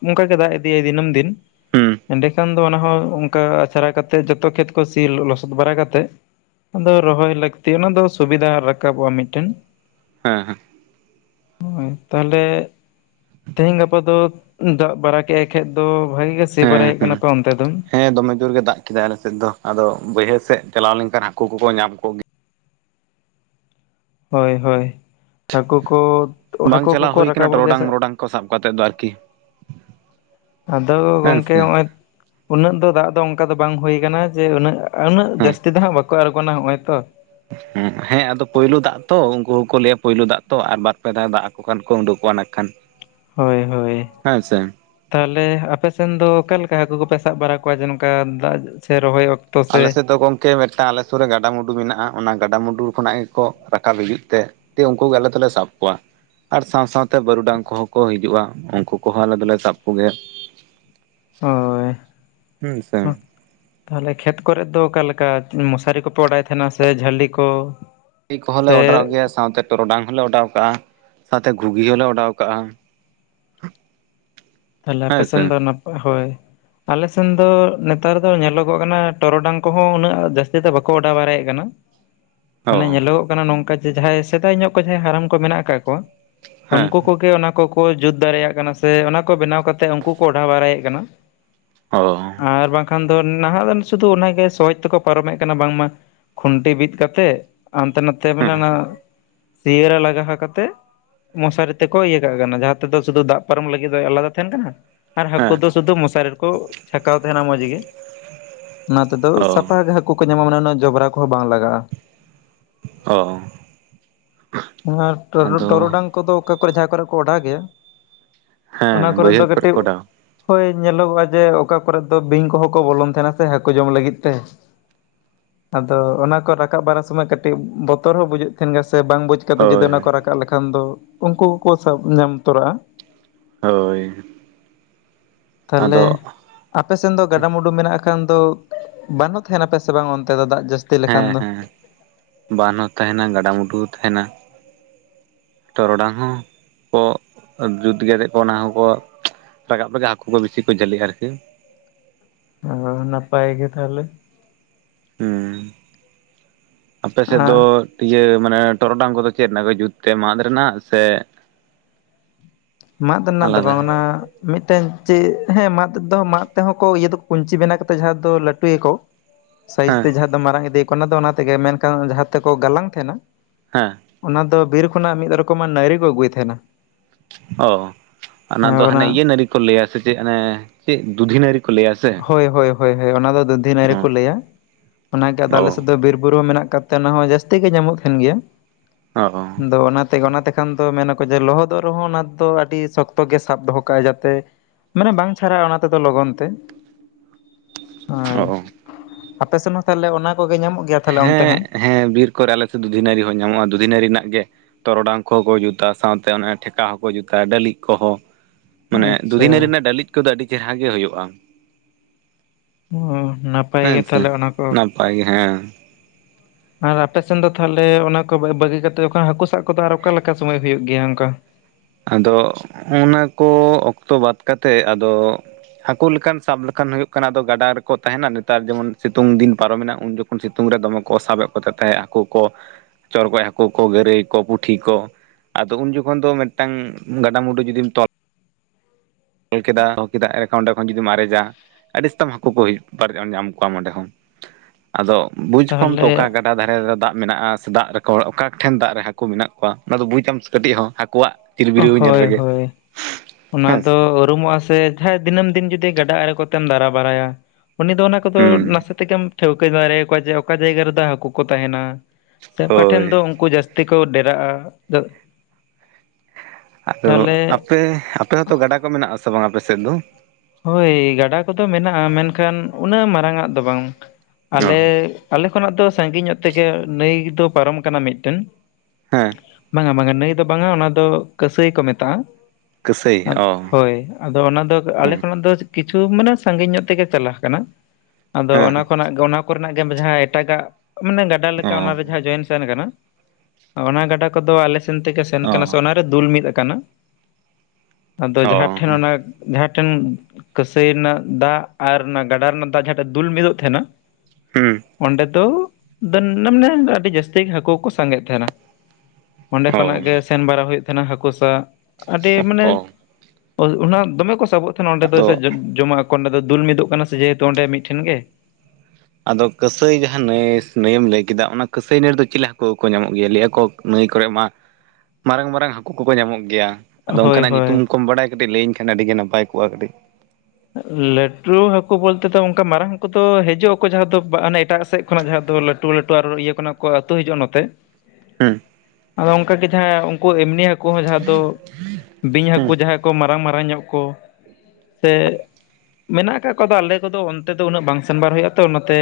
left: ᱚᱱᱠᱟ ᱜᱮ ᱫᱟᱜ ᱫᱤᱱᱟᱹᱢ ᱫᱤᱱ
right: ᱦᱮᱸ᱾
left: ᱮᱸᱰᱮᱠᱷᱟᱱ ᱫᱚ ᱚᱱᱟ ᱦᱚᱸ ᱚᱱᱠᱟ ᱟᱪᱟᱨ ᱠᱟᱛᱮᱫ ᱡᱚᱛᱚ ᱠᱷᱮᱛ ᱠᱚ ᱥᱤ ᱞᱚᱥᱚᱫ ᱵᱟᱲᱟ ᱠᱟᱛᱮᱫ ᱟᱫᱚ ᱨᱚᱦᱚᱭ ᱞᱟᱹᱠᱛᱤ ᱚᱱᱟ ᱫᱚ ᱥᱩᱵᱤᱫᱷᱟ ᱨᱟᱠᱟᱵᱚᱜᱼᱟ ᱢᱤᱫᱴᱮᱱ
right: ᱦᱮᱸ ᱦᱮᱸ
left: ᱦᱳᱭ ᱛᱟᱦᱚᱞᱮ ᱛᱮᱦᱮᱧ ᱜᱟᱯᱟ ᱫᱚ ᱫᱟᱜ ᱵᱟᱲᱟ ᱮ ᱠᱷᱮᱛ ᱫᱚ ᱵᱷᱟᱹᱜᱤ ᱜᱮ ᱥᱤ
right: ᱦᱮᱸ
left: ᱵᱟᱲᱟᱭᱮᱫ
right: ᱦᱩᱸ
left: ᱠᱟᱱᱟ ᱯᱮ ᱚᱱᱛᱮ ᱫᱚ?
right: ᱦᱮᱸ ᱫᱚᱢᱮ ᱡᱳᱨ ᱜᱮ ᱫᱟᱜ ᱠᱮᱫᱟ ᱟᱞᱮ ᱥᱮᱫ ᱫᱚ ᱟᱫᱚ ᱵᱟᱹᱭᱦᱟᱹᱲ ᱥᱮᱫ ᱪᱟᱞᱟᱣ ᱞᱮᱱᱠᱷᱟᱱ ᱦᱟᱹᱠᱩ ᱠᱚ ᱠᱚ ᱧᱟᱢ ᱠᱚ ᱜᱮᱭᱟ
left: ᱦᱳᱭ ᱦᱳᱭ ᱦᱟᱹᱠᱩ ᱠᱚ
right: ᱵᱟᱝ
left: ᱦᱟᱹᱠᱩ
right: ᱪᱟᱞᱟᱣ
left: ᱠᱚᱠᱚ
right: ᱦᱩᱭ ᱠᱟᱱᱟ
left: ᱨᱟᱠᱟᱵᱚᱜ ᱜᱮᱭᱟ
right: ᱴᱚᱨᱚᱰᱟᱝ
left: ᱥᱮ
right: ᱢᱚᱨᱚᱰᱟᱝ ᱠᱚ ᱥᱟᱵ ᱠᱟᱛᱮᱫ ᱫᱚ ᱟᱨᱠᱤ
left: ᱟᱫᱚ
right: ᱦᱮᱸ
left: ᱜᱚᱝᱠᱮ
right: ᱥᱮ
left: ᱦᱚᱜᱚᱭ ᱩᱱᱟᱹᱜ ᱫᱚ ᱫᱟᱜ ᱫᱚ ᱚᱱᱠᱟ ᱫᱚ ᱵᱟᱝ ᱦᱩᱭ ᱟᱠᱟᱱᱟ ᱡᱮ ᱩᱱᱟᱹᱜ ᱩᱱᱟᱹᱜ
right: ᱦᱮᱸ
left: ᱡᱟᱹᱥᱛᱤ ᱫᱚ ᱦᱟᱸᱜ ᱵᱟᱠᱚ ᱟᱬᱜᱚᱱᱟ ᱱᱚᱜᱼᱚᱭ ᱛᱚ
right: ᱦᱮᱸ ᱦᱮᱸ ᱟᱫᱚ ᱯᱳᱭᱞᱳ ᱫᱟᱜ ᱛᱚ ᱩᱱᱠᱩ ᱦᱚᱸᱠᱚ ᱞᱟᱹᱭᱟ ᱯᱳᱭᱞᱳ ᱫᱟᱜ ᱛᱚ ᱟᱨ ᱵᱟᱨ ᱯᱮ ᱫᱷᱟᱣ ᱫᱟᱜ ᱟᱠᱚ ᱠᱷᱟᱱ ᱠᱚ ᱩᱰᱩᱠᱚᱜᱼᱟ ᱠᱷᱟᱱ [unintelligible]
left: ᱦᱳᱭ ᱦᱳᱭ
right: ᱦᱮᱸ ᱥᱮ
left: ᱛᱟᱦᱚᱞᱮ ᱟᱯᱮᱥᱱ ᱫᱚ ᱚᱠᱟ ᱞᱮᱠᱟ ᱦᱟᱹᱠᱩ ᱠᱚᱯᱮ ᱥᱟᱵ ᱵᱟᱲᱟ ᱠᱚᱣᱟ ᱡᱮ ᱱᱚᱝᱠᱟ ᱫᱟᱜ ᱥᱮ ᱨᱚᱦᱚᱭ ᱚᱠᱛᱚ ᱥᱮ
right: ᱟᱞᱮ ᱥᱮᱫ ᱫᱚ ᱜᱚᱢ ᱠᱮ ᱢᱤᱫᱴᱟᱝ ᱟᱞᱮ ᱥᱩᱨ ᱨᱮ ᱜᱟᱰᱟᱼᱢᱩᱰᱩ ᱢᱮᱱᱟᱜᱼᱟ ᱚᱱᱟ ᱜᱟᱰᱟᱼᱢᱩᱰᱩ ᱠᱷᱚᱱᱟᱜ ᱜᱮᱠᱚ ᱨᱟᱠᱟᱵ ᱦᱤᱡᱩᱜ ᱛᱮ ᱫᱤᱭᱮ ᱩᱱᱠᱩ ᱟᱞᱮ ᱛᱮᱞᱮ ᱥᱟᱵ ᱠᱚᱣᱟ ᱟᱨ ᱥᱟᱶ ᱥᱟᱶ ᱛᱮ ᱵᱟᱹᱨᱩᱰᱟᱝ ᱠᱚᱦᱚᱸ ᱠᱚ ᱦᱤᱡᱩᱜᱼᱟ ᱩᱱᱠᱩ ᱠᱚᱦᱚᱸ ᱟᱞᱮ ᱫᱚᱞᱮ ᱥᱟᱵ ᱠᱚᱜᱮᱭᱟ
left: ᱦᱳᱭ
right: ᱦᱩᱸ ᱥᱮ
left: ᱛᱟᱦᱚᱞᱮ ᱠᱷᱮᱛ ᱠᱚᱨᱮ ᱫᱚ ᱚᱠᱟᱞᱮᱠᱟ ᱢᱚᱥᱟᱨᱤ ᱠᱚ ᱯᱮ ᱚᱰᱟᱭ ᱛᱟᱦᱮᱱᱟ ᱥᱮ ᱡᱷᱟᱹᱞᱤ ᱠᱚ
right: ᱛᱤ ᱠᱚᱦᱚᱸ ᱞᱮ
left: ᱥᱮ
right: ᱚᱰᱟᱣ ᱜᱮᱭᱟ ᱥᱟᱶᱛᱮ ᱴᱚᱨᱚᱰᱟᱝ ᱦᱚᱞᱮ ᱚᱰᱟᱣ ᱠᱟᱜᱼᱟ ᱥᱟᱶᱛᱮ ᱜᱷᱩᱜᱤ ᱦᱚᱞᱮ ᱚᱰᱟᱣ ᱠᱟᱜᱼᱟ [inaudible]
left: ᱛᱟᱦᱚᱞᱮ ᱟᱯᱮᱥᱮᱱ
right: ᱥᱮ
left: ᱫᱚ ᱱᱟᱯᱟᱭ ᱦᱳᱭ ᱟᱞᱮ ᱥᱮᱱ ᱫᱚ ᱱᱮᱛᱟᱨ ᱫᱚ ᱧᱮᱞᱚᱜᱚᱜ ᱠᱟᱱᱟ ᱴᱚᱨᱚᱰᱟᱝ ᱠᱚᱦᱚᱸ ᱩᱱᱟᱹᱜ ᱡᱟᱹᱥᱛᱤ ᱫᱚ ᱵᱟᱠᱚ ᱚᱰᱟᱣ ᱵᱟᱲᱟᱭᱮᱫ ᱠᱟᱱᱟ
right: [unintelligible]
left: ᱢᱟᱱᱮ ᱧᱮᱞᱚᱜᱚᱜ ᱠᱟᱱᱟ ᱱᱚᱝᱠᱟ ᱡᱮ ᱡᱟᱦᱟᱸᱭ ᱥᱮᱫᱟᱭ ᱧᱚᱜ ᱠᱚ ᱡᱟᱸᱦᱟᱸᱭ ᱦᱟᱲᱟᱢ ᱠᱚ ᱢᱮᱱᱟᱜ ᱟᱠᱟᱫ ᱠᱚᱣᱟ
right: ᱦᱮᱸ
left: ᱩᱱᱠᱩ ᱠᱚ ᱜᱮ ᱚᱱᱟ ᱠᱚ ᱠᱚ ᱡᱩᱛ ᱫᱟᱲᱮᱭᱟᱜ ᱠᱟᱱᱟ ᱥᱮ ᱚᱱᱟ ᱠᱚ ᱵᱮᱱᱟᱣ ᱠᱟᱛᱮᱫ ᱩᱱᱠᱩ ᱠᱚ ᱚᱰᱟᱣ ᱵᱟᱲᱟᱭᱮᱫ ᱠᱟᱱᱟ
right: ᱚ
left: ᱟᱨ ᱵᱟᱝᱠᱷᱟᱱ ᱫᱚ ᱱᱟᱦᱟᱜ ᱫᱚ ᱥᱩᱫᱷᱩ ᱚᱱᱟ ᱜᱮ ᱥᱚᱦᱚᱡᱽ ᱛᱮᱠᱚ ᱯᱟᱨᱚᱢᱮᱜ ᱠᱟᱱᱟ ᱵᱟᱝᱢᱟ ᱠᱷᱩᱱᱴᱤ ᱵᱤᱫᱽ ᱠᱛᱮᱫ ᱦᱟᱱᱛᱮ ᱱᱟᱛᱮ
right: ᱦᱮᱸ
left: ᱢᱟᱱᱮ ᱚᱱᱟ ᱥᱤᱭᱟᱹ ᱨᱮ ᱞᱟᱜᱟᱣ ᱠᱟᱛᱮᱜ ᱢᱚᱥᱟᱨᱤ ᱛᱮᱠᱚ ᱤᱭᱟᱹ ᱠᱟᱜ ᱠᱟᱱᱟ ᱡᱟᱦᱟᱸ ᱛᱮᱫᱚ ᱥᱩᱫᱩ ᱫᱟᱜ ᱯᱟᱨᱚᱢ ᱞᱟᱹᱜᱤᱫ ᱟᱞᱟᱫᱟ ᱛᱟᱦᱮᱱ ᱠᱟᱱᱟ ᱟᱨ ᱦᱟᱹᱠᱩ
right: ᱦᱮᱸ
left: ᱫᱚ ᱥᱩᱫᱷᱩ ᱢᱚᱥᱟᱨᱤ ᱨᱮᱠᱚ ᱪᱷᱟᱠᱟᱣ ᱛᱟᱦᱮᱱᱟ ᱢᱚᱸᱡᱽ ᱜᱮ ᱚᱱᱟ ᱛᱮᱫᱚ
right: ᱚ
left: ᱥᱟᱯᱷᱟ ᱜᱮ ᱦᱟᱠᱩ ᱠᱚ ᱧᱟᱢᱟ ᱢᱟᱱᱮ ᱩᱱᱟᱹᱜ ᱡᱚᱵᱽᱨᱟ ᱠᱚᱦᱚᱸ ᱵᱟᱝ ᱞᱟᱜᱟᱜᱼᱟ
right: ᱚ
left: ᱴᱚᱨᱚ
right: ᱟᱫᱚ
left: ᱴᱚᱨᱚᱰᱟᱝ ᱫᱚ ᱚᱠᱟ ᱠᱚᱨᱮ ᱡᱟᱦᱟᱸ ᱠᱚᱨᱮ ᱠᱚ ᱚᱰᱟᱣ ᱜᱮᱭᱟ ᱚᱱᱟ
right: ᱦᱮᱸ
left: ᱠᱚᱨᱮᱫ ᱫᱚ
right: ᱵᱟᱹᱭᱦᱟᱹᱲ ᱠᱚᱨᱮ
left: ᱠᱟᱹᱴᱤᱡ
right: ᱠᱚ ᱚᱰᱟᱣ
left: ᱦᱳᱭ ᱧᱮᱞᱚᱜᱚᱜᱼᱟ ᱡᱮ ᱚᱠᱟ ᱠᱚᱨᱮᱫ ᱫᱚ ᱵᱤᱧ ᱠᱚᱦᱚᱸ ᱠᱚ ᱵᱚᱞᱚᱱ ᱛᱟᱦᱮᱱᱟ ᱥᱮ ᱦᱟᱹᱠᱩ ᱡᱚᱢ ᱞᱟᱹᱜᱤᱫ ᱛᱮ ᱟᱫᱚ ᱚᱱᱟ ᱠᱚ ᱨᱟᱠᱟᱵ ᱵᱟᱲᱟ ᱥᱚᱢᱚᱭ ᱠᱟᱹᱴᱤᱡ ᱵᱚᱛᱚᱨ ᱦᱚᱸ ᱵᱩᱡᱩᱜ ᱛᱟᱦᱮᱱ ᱜᱮᱭᱟ ᱥᱮ ᱵᱟᱝ ᱵᱩᱡ ᱠᱟᱛᱮ ᱡᱩᱫᱤ
right: ᱦᱳᱭ
left: ᱚᱱᱟ ᱠᱚ ᱨᱟᱠᱟᱵ ᱞᱮᱠᱷᱟᱱ ᱫᱚ ᱩᱱᱠᱩ ᱠᱚ ᱠᱚ ᱥᱟᱵ ᱧᱟᱢ ᱛᱚᱨᱟᱜᱼᱟ
right: ᱦᱳᱭ ᱟᱫᱚ
left: ᱛᱟᱦᱚᱞᱮ ᱟᱯᱮᱥᱮᱱ ᱫᱚ ᱜᱟᱰᱟ ᱢᱩᱰᱩ ᱢᱮᱱᱟᱜ ᱠᱷᱟᱱ ᱫᱚ ᱵᱟᱹᱱᱩᱜ ᱛᱟᱦᱮᱱᱟ ᱟᱯᱮ ᱥᱮ ᱵᱟᱝ ᱚᱱᱛᱮ ᱫᱚ ᱫᱟᱜ ᱡᱟᱹᱥᱛᱤ
right: ᱦᱮᱸ
left: ᱞᱮᱠᱷᱟᱱ ᱫᱚ?
right: ᱦᱮᱸ ᱵᱟᱱ ᱦᱚᱸ ᱛᱟᱦᱮᱱᱟ ᱜᱟᱰᱟ ᱢᱩᱰᱩ ᱦᱚᱸ ᱛᱟᱦᱮᱱᱟ ᱴᱚᱨᱚᱰᱟᱝ ᱦᱚᱸ ᱠᱚ ᱡᱩᱛ ᱜᱮᱫᱮᱫ ᱠᱚ ᱚᱱᱟ ᱦᱚᱸᱠᱚ ᱨᱟᱠᱟᱵ ᱠᱚ ᱦᱟᱹᱠᱳ ᱠᱚ ᱵᱤᱥᱤ ᱠᱚ ᱡᱷᱟᱹᱞᱤᱜᱼᱟ ᱟᱨᱠᱤ
left: ᱚ ᱱᱟᱯᱟᱭ ᱜᱮ ᱛᱟᱦᱚᱞᱮ
right: ᱦᱩᱸ ᱟᱯᱮᱥᱮᱫ ᱫᱚ
left: ᱟᱨ
right: ᱤᱭᱟᱹ ᱢᱟᱱᱮ ᱴᱚᱨᱚᱴᱟᱝ ᱠᱚᱫᱚ ᱪᱮᱫ ᱨᱮᱱᱟᱜ ᱠᱚ ᱡᱩᱛ ᱛᱮ ᱢᱟᱫ ᱨᱮᱱᱟᱜ ᱥᱮ
left: ᱢᱟᱫ ᱨᱮᱱᱟᱜ ᱫᱚ
right: ᱟᱞᱟᱫᱟ
left: ᱵᱟᱝ ᱚᱱᱟ ᱢᱤᱫᱴᱮᱱ ᱪᱮᱫ ᱦᱮᱸ ᱢᱟᱫ ᱫᱚ ᱢᱟᱫ ᱛᱮᱦᱚ ᱠᱚ ᱤᱭᱟᱹ ᱫᱚ ᱠᱩᱧᱪᱤ ᱵᱮᱱᱟᱣ ᱠᱟᱛᱮ ᱡᱟᱦᱟᱸ ᱫᱚ ᱞᱟᱹᱴᱩᱭᱟᱠᱚ ᱥᱟᱭᱤᱡ
right: ᱦᱮᱸ
left: ᱛᱮ ᱡᱟᱦᱟᱸ ᱢᱟᱨᱟᱝ ᱤᱫᱤ ᱭᱟᱠᱚ ᱚᱱᱟ ᱫᱚ ᱛᱮᱜᱮ ᱢᱮᱱᱠᱷᱟᱱ ᱡᱟᱦᱟᱸ ᱛᱮᱠᱚ ᱜᱟᱞᱟᱝ ᱛᱟᱦᱮᱱᱟ
right: ᱦᱮ
left: ᱚᱱᱟ ᱫᱚ ᱵᱤᱨ ᱠᱷᱚᱱᱟᱜ ᱢᱤᱫ ᱨᱚᱠᱚᱢᱟᱜ ᱱᱟᱹᱨᱤ ᱠᱚ ᱟᱹᱜᱩᱭ ᱛᱟᱦᱮᱱᱟ
right: ᱚ ᱚᱱᱟ ᱫᱚ ᱦᱟᱱᱮ ᱤᱭᱟᱹ ᱱᱟᱹᱨᱤ ᱠᱚ ᱞᱟᱹᱭᱟ ᱥᱮ ᱪᱮᱫ ᱦᱚᱱᱮ ᱪᱮᱫ ᱫᱩᱫᱷᱤ ᱱᱟᱹᱲᱤ ᱠᱚ ᱞᱟᱹᱭᱟ ᱥᱮ
left: ᱦᱳᱭ ᱦᱳᱭ ᱦᱳᱭ ᱦᱚᱭ ᱚᱱᱟ ᱫᱚ ᱫᱩᱫᱷᱤᱱᱟᱹᱨᱤ ᱠᱚ ᱞᱟᱹᱭᱟ ᱚᱱᱟᱜᱮ ᱟᱫᱚ
right: ᱚ
left: ᱟᱞᱮᱥᱮᱫ ᱫᱚ
right: ᱚ
left: ᱵᱤᱨ ᱵᱩᱨᱩ ᱢᱮᱱᱟᱜ ᱟᱠᱟᱫ ᱚᱱᱟ ᱦᱚᱸ ᱡᱟᱹᱥᱛᱤ ᱜᱮ ᱧᱟᱢᱚᱜ ᱛᱟᱦᱮᱱ ᱜᱮᱭᱟ ᱟᱫᱚ
right: ᱚ
left: ᱚᱱᱟ ᱛᱮᱜᱮ ᱚᱱᱟ ᱛᱮᱠᱷᱟᱱ ᱫᱚ ᱢᱮᱱᱟᱠᱚ ᱡᱮ ᱞᱚᱦᱚᱫᱚᱜ ᱨᱮᱦᱚᱸ ᱚᱱᱟ ᱫᱚ ᱟᱹᱰᱤ ᱥᱚᱠᱛᱚ ᱜᱮ ᱥᱟᱵ ᱫᱚᱦᱚ ᱠᱟᱜᱼᱟᱭ ᱡᱟᱛᱮ ᱢᱟᱱᱮ ᱵᱟᱝ ᱪᱷᱟᱨᱟᱜᱼᱟ ᱚᱱᱟ ᱛᱮᱫᱚ ᱞᱚᱜᱚᱱ ᱛᱮ ᱦᱳᱭ
right: [unintelligible] ᱚ
left: ᱟᱯᱮ ᱥᱮᱱ ᱦᱚᱸ ᱛᱟᱦᱚᱞᱮ ᱚᱱᱟ ᱠᱚᱜᱮ ᱧᱟᱢᱚᱜ ᱜᱮᱭᱟ ᱛᱟᱦᱚᱞᱮ ᱚᱱᱛᱮ
right: ᱦᱮᱸ
left: ᱦᱚᱸ
right: ᱦᱮᱸ ᱵᱤᱨ ᱠᱚᱨᱮ ᱟᱞᱮᱥᱮᱫ ᱫᱚ ᱫᱩᱫᱷᱤᱱᱟᱹᱲᱤ ᱦᱚᱸ ᱧᱟᱢᱚᱜ-ᱟ ᱫᱷᱩᱫᱷᱤ ᱱᱟᱹᱲᱤ ᱨᱮᱱᱟᱜ ᱜᱮ ᱴᱚᱨᱚᱰᱟᱝ ᱠᱚᱦᱚᱸ ᱠᱚ ᱡᱩᱛᱟ ᱥᱟᱶᱛᱮ ᱚᱱᱮ ᱴᱷᱮᱠᱟ ᱦᱚᱸ ᱠᱚ ᱡᱩᱛᱟ ᱰᱟᱹᱞᱤᱜ ᱠᱚᱦᱚ ᱢᱟᱱᱮ ᱫᱩᱫᱷᱤᱱᱟᱹᱨᱤ
left: ᱟᱪᱪᱷᱟ
right: ᱨᱮᱭᱟᱜ ᱰᱟᱹᱞᱤᱡ ᱠᱚᱫᱚ ᱟᱹᱰᱤ ᱪᱮᱦᱨᱟ ᱜᱮ ᱦᱩᱭᱩᱜ-ᱟ
left: ᱱᱟᱯᱟᱭ ᱜᱮ
right: ᱦᱮᱸᱥᱮ
left: ᱛᱟᱦᱚᱞᱮ ᱚᱱᱟ ᱠᱚ
right: ᱱᱟᱯᱟᱭ ᱜᱮ ᱦᱮᱸ
left: ᱟᱨ ᱟᱯᱮᱥᱮᱱ ᱫᱚ ᱛᱟᱦᱚᱞᱮ ᱚᱱᱟ ᱠᱚ ᱵᱟᱹᱜᱤ ᱠᱟᱛᱮ ᱦᱟᱹᱠᱩ ᱥᱟᱵ ᱠᱚᱫᱚ ᱟᱨ ᱚᱠᱟ ᱞᱮᱠᱟ ᱥᱚᱢᱚᱭ ᱦᱩᱭᱩᱜ ᱜᱮᱭᱟ ᱚᱱᱠᱟ
right: ᱟᱫᱚ ᱚᱱᱟᱠᱚ ᱚᱠᱛᱚ ᱵᱟᱫ ᱠᱟᱛᱮᱫ ᱟᱫᱚ ᱦᱟᱹᱠᱩ ᱞᱮᱠᱟᱱ ᱥᱟᱵ ᱞᱮᱠᱷᱟᱱ ᱦᱩᱭᱩᱜ ᱠᱟᱱᱟ ᱟᱫᱚ ᱜᱟᱰᱟ ᱨᱮᱠᱚ ᱛᱟᱦᱮᱱᱟ ᱱᱮᱛᱟᱨ ᱡᱮᱢᱚᱱ ᱥᱤᱛᱩᱝ ᱫᱤᱱ ᱯᱟᱨᱚᱢᱮᱱᱟ ᱩᱱ ᱡᱚᱠᱷᱚᱱ ᱥᱤᱛᱩᱝ ᱨᱮ ᱫᱚᱢᱮ ᱠᱚ ᱥᱟᱵᱮᱫ ᱠᱚᱛᱮ ᱛᱟᱦᱮ ᱦᱟᱹᱠᱩ ᱠᱚ ᱪᱚᱨᱠᱚᱡ ᱦᱟᱹᱠᱩ ᱠᱚ, ᱜᱟᱹᱲᱟᱹᱭ ᱠᱚ, ᱯᱩᱴᱷᱤ ᱠᱚ, ᱟᱫᱚ ᱩᱱ ᱡᱚᱠᱷᱚᱱ ᱫᱚ, ᱢᱤᱫᱴᱟᱝ ᱜᱟᱰᱟ ᱢᱩᱰᱩ ᱡᱩᱫᱤᱢ ᱛᱚ ᱛᱚᱞ ᱠᱮᱫᱟ ᱛᱚᱞ ᱠᱮᱫᱟ ᱮᱰᱮ ᱠᱷᱚᱱ ᱡᱩᱫᱤ ᱟᱨᱮᱡᱟ, ᱟᱹᱰᱤ ᱟᱥᱟᱛᱟᱢ ᱦᱟᱹᱠᱩ ᱠᱚ ᱧᱟᱢ ᱠᱚᱣᱟ ᱚᱸᱰᱮ ᱦᱚᱸ ᱟᱫᱚ ᱵᱩᱡ ᱠᱚᱢ ᱛᱚ
left: ᱛᱟᱦᱚᱞᱮ
right: ᱚᱠᱟ ᱫᱷᱟᱨᱟ ᱫᱷᱟᱨᱮ ᱨᱮ ᱫᱟᱜ ᱢᱮᱱᱟᱜ-ᱟ ᱥᱮ ᱫᱟᱜ ᱨᱮᱠᱚ ᱚᱠᱟ ᱴᱷᱮᱱ ᱫᱟᱜ ᱨᱮ ᱦᱟᱹᱠᱩ ᱢᱮᱱᱟᱜ ᱠᱚᱣᱟ ᱚᱱᱟ ᱫᱚ ᱵᱩ ᱪᱟᱢ ᱠᱟᱹᱴᱤᱡ ᱦᱚ, ᱦᱟᱹᱠᱩᱣᱟᱜ ᱪᱤᱨᱵᱤᱨᱟᱹᱣ ᱧᱮᱞ
left: ᱦᱳᱭ
right: ᱨᱮᱜᱮ
left: ᱦᱳᱭ ᱚᱱᱟ
right: ᱦᱮᱸ
left: ᱫᱚ
right: ᱥᱮ
left: ᱩᱨᱩᱢᱚᱜ-ᱟ ᱥᱮ ᱡᱟᱦᱟᱭ ᱫᱤᱱᱟᱹᱢ ᱫᱤᱱ ᱡᱩᱫᱤ ᱜᱟᱰᱟ ᱮᱲᱮ ᱠᱚᱛᱮᱢ ᱫᱟᱨᱟ ᱵᱟᱲᱟᱭᱟ, ᱩᱱᱤ ᱫᱚ ᱚᱱᱟ ᱠᱚᱫᱚ
right: ᱦᱩᱸ
left: ᱱᱟᱥᱮ ᱛᱮᱜᱮᱢ ᱴᱷᱟᱹᱣᱠᱟᱹ ᱫᱟᱨᱮᱭᱟ ᱠᱚᱣᱟ ᱡᱮ ᱚᱠᱟ ᱡᱟᱭᱜᱟ ᱨᱮᱫᱚ ᱦᱟᱹᱠᱩ ᱠᱚ ᱛᱟᱦᱮᱱᱟ, ᱥᱮ ᱚᱠᱟ ᱴᱷᱮᱱ ᱫᱚ
right: ᱦᱳᱭ
left: ᱩᱱᱠᱩ ᱡᱟᱹᱥ ᱛᱤ ᱠᱚ ᱰᱮᱨᱟᱜ-ᱟ᱾
right: ᱟᱫᱚ
left: ᱛᱟᱦᱚᱞᱮ
right: ᱟᱯᱮ, ᱟᱯᱮ ᱦᱚᱛᱚ ᱜᱟᱰᱟ ᱠᱚ ᱢᱮᱱᱟᱜ ᱟᱥᱮ ᱵᱟᱝ ᱟᱯᱮ ᱥᱮᱫ ᱫᱚ?
left: ᱦᱳᱭ ᱜᱟᱰᱟ ᱠᱚᱫᱚ ᱢᱮᱱᱟᱜ-ᱟ ᱢᱮᱱᱠᱷᱟᱱ ᱩᱱᱟᱹᱜ ᱢᱟᱨᱟᱝ ᱟᱜ ᱫᱚ ᱵᱟᱝ
right: ᱚ
left: ᱟᱞᱮ ᱟᱞᱮ ᱠᱷᱚᱱᱟᱜ ᱫᱚ ᱥᱟᱺᱜᱤᱧ ᱧᱚᱜ ᱛᱮᱜᱮ ᱱᱟᱹᱭ ᱫᱚ ᱯᱟᱨᱚᱢ ᱟᱠᱟᱱᱟ ᱢᱤᱫᱴᱮᱱ᱾
right: ᱦᱮᱸ
left: ᱵᱟᱝᱟ ᱵᱟᱝᱟ ᱱᱟᱹᱭ ᱫᱚ ᱵᱟᱝᱟ ᱚᱱᱟ ᱫᱚ ᱠᱟᱹᱥᱟᱹᱭ ᱠᱚ ᱢᱮᱛᱟᱜ-ᱟ
right: ᱠᱟᱹᱥᱟᱹᱭ ᱚ
left: ᱦᱳᱭ᱾ ᱟᱫᱚ ᱚᱱᱟ ᱫᱚ ᱟᱞᱮ
right: ᱦᱮᱸ
left: ᱠᱷᱚᱱᱟᱜ ᱫᱚ ᱠᱤᱪᱷᱩ ᱢᱟᱱᱮ ᱥᱟᱺᱜᱤᱧ ᱧᱚᱜ ᱛᱮᱜᱮ ᱪᱟᱞᱟ ᱠᱟᱱᱟ᱾ ᱟᱫᱚ ᱚᱱᱟ
right: ᱦᱮᱸ
left: ᱠᱚᱱᱟᱜ ᱚᱱᱟ ᱠᱚᱨᱮᱱᱟᱜ ᱜᱮ ᱡᱟᱦᱟᱸ ᱮᱴᱟᱜᱟᱜ ᱢᱟᱱᱮ ᱜᱟᱰᱟ ᱞᱮᱠᱟ
right: ᱚ
left: ᱚᱱᱟᱨᱮ ᱡᱟᱦᱟᱸ ᱡᱚᱭᱮᱱᱴ ᱥᱮᱱ ᱠᱟᱱᱟ ᱚᱱᱟ ᱜᱟᱰᱟ ᱠᱚᱫᱚ ᱟᱞᱮ ᱥᱮᱱ ᱛᱮᱜᱮ ᱥᱮᱱ
right: ᱚ
left: ᱠᱟᱱᱟ ᱥᱮ ᱚᱱᱟᱨᱮ ᱫᱩᱞ ᱢᱤᱫ ᱟᱠᱟᱱᱟ, ᱟᱫᱚ
right: ᱚ
left: ᱡᱟᱦᱟᱸ ᱴᱷᱮᱱ ᱚᱱᱟ ᱡᱟᱦᱟᱸ ᱴᱷᱮᱱ-ᱼ ᱠᱟᱹᱥᱟᱹᱭ ᱨᱮᱱᱟᱜ ᱫᱟᱜ ᱟᱨ ᱚᱱᱟ ᱜᱟᱰᱟ ᱨᱮᱱᱟᱜ ᱫᱟᱜ ᱡᱟᱦᱟ ᱴᱟᱜ ᱫᱩᱞ ᱢᱤᱫᱚᱜ ᱛᱟᱦᱮᱱᱟ᱾
right: ᱦᱮᱸ
left: ᱚᱸᱰᱮ ᱫᱚ ᱫᱟᱹᱱ ᱢᱟᱱᱮ ᱟᱹᱰᱤ ᱡᱟᱹᱥᱛᱤ ᱦᱟᱹᱠᱩ ᱠᱚᱠᱚ ᱥᱟᱸᱜᱮᱜ ᱛᱟᱦᱮᱱᱟ᱾ ᱚᱸᱰᱮ
right: ᱚ
left: ᱠᱷᱚᱱᱟᱜ ᱜᱮ ᱥᱮᱱ ᱵᱟᱲᱟ ᱦᱩᱭᱩᱜ ᱛᱟᱦᱮᱱᱟ ᱦᱟᱹᱠᱩ ᱥᱟᱵ, ᱟᱹᱰᱤ ᱢᱟᱱᱮ
right: ᱚ
left: ᱦᱳᱭ ᱚᱱᱟ ᱫᱚᱢᱮ ᱠᱚ ᱥᱟᱵᱚᱜ ᱛᱟᱦᱮᱱᱟ ᱚᱸᱰᱮ ᱫᱚ ᱥᱮ
right: ᱟᱫᱚ
left: ᱡᱚᱢᱟᱜ ᱚᱸᱰᱮ ᱫᱚ ᱫᱩᱞ ᱢᱤᱫᱚᱜ ᱠᱟᱱᱟ ᱥᱮ ᱡᱮᱦᱮᱛᱩ ᱚᱸᱰᱮ ᱢᱤᱫᱴᱷᱮᱱ ᱜᱮ᱾
right: ᱟᱫᱚ ᱠᱟᱹᱥᱟᱹᱭ ᱡᱟᱦᱟᱸ ᱱᱟᱹᱭ ᱱᱟᱹᱭᱮᱢ ᱞᱟᱹᱭ ᱠᱮᱫᱟ ᱚᱱᱟ ᱠᱟᱹᱥᱟᱹᱭ ᱱᱟᱹᱭ ᱨᱮ ᱫᱚ ᱪᱤᱞᱤ ᱦᱟᱹᱠᱩ ᱠᱚ ᱧᱟᱢᱚᱜ ᱜᱮᱭᱟ? ᱞᱟᱹᱭᱟ ᱠᱚ ᱱᱟᱹᱭ ᱠᱚᱨᱮ ᱢᱟ ᱢᱟᱨᱟᱝ ᱢᱟᱨᱟᱝ ᱦᱟᱹᱠᱩ ᱠᱚᱠᱚ ᱧᱟᱢᱚᱜ ᱜᱮᱭᱟ᱾ ᱟᱫᱚ
left: ᱦᱳᱭ
right: ᱚᱱᱠᱟᱱᱟᱜ
left: ᱦᱳᱭ
right: ᱧᱩᱛᱩᱢ ᱠᱚᱢ ᱵᱟᱲᱟᱭ ᱠᱟᱹᱴᱤᱡ ᱞᱟᱹᱭᱟᱹᱧ ᱠᱷᱟᱱ ᱟᱹᱰᱤ ᱜᱮ ᱱᱟᱯᱟᱭ ᱠᱚᱜ-ᱟ ᱠᱟᱹᱴᱤᱡ᱾
left: ᱞᱟᱹᱴᱩ ᱦᱟᱹᱠᱩ ᱵᱚᱞᱛᱮ ᱫᱚ ᱚᱱᱠᱟ ᱢᱟᱨᱟᱝ ᱦᱟᱹᱠᱩ ᱫᱚ ᱦᱤᱡᱩᱜ ᱟᱠᱚ ᱡᱟᱦᱟᱸ ᱫᱚ ᱮᱴᱟᱜ ᱥᱮᱫ ᱠᱷᱚᱱᱟᱜ ᱡᱟᱦᱟᱸ ᱫᱚ ᱞᱟᱹᱴᱩ ᱞᱟᱹᱴᱩ ᱟᱨ ᱤᱭᱟᱹ ᱠᱷᱚᱱᱟᱜ ᱠᱚ ᱟᱹᱛᱩ ᱦᱤᱡᱩᱜᱼᱟ ᱱᱚᱛᱮ᱾
right: ᱦᱮᱸ
left: ᱚᱫᱚ ᱚᱱᱠᱟᱜᱮ ᱡᱟᱦᱟᱸ ᱩᱱᱠᱩ ᱮᱢᱱᱤ ᱦᱟᱠᱩ ᱦᱚᱸ ᱡᱟᱦᱟᱸ ᱫᱚ ᱵᱤᱧ ᱦᱟᱠᱩ
right: ᱦᱩᱸ
left: ᱡᱟᱦᱟᱸᱭ ᱠᱚ ᱢᱟᱨᱟᱝ ᱢᱟᱨᱟᱝ ᱧᱚᱜ ᱠᱚ᱾ ᱥᱮ ᱢᱮᱱᱟᱜ ᱟᱠᱟᱫ ᱠᱚᱣᱟᱫᱚ ᱟᱞᱮ ᱠᱚᱫᱚ ᱚᱱᱛᱮ ᱫᱚ ᱩᱱᱟᱹᱜ ᱵᱟᱝ ᱥᱮᱱᱵᱟᱨ ᱦᱩᱭᱩᱜᱼᱟ ᱛᱚ ᱱᱚᱛᱮ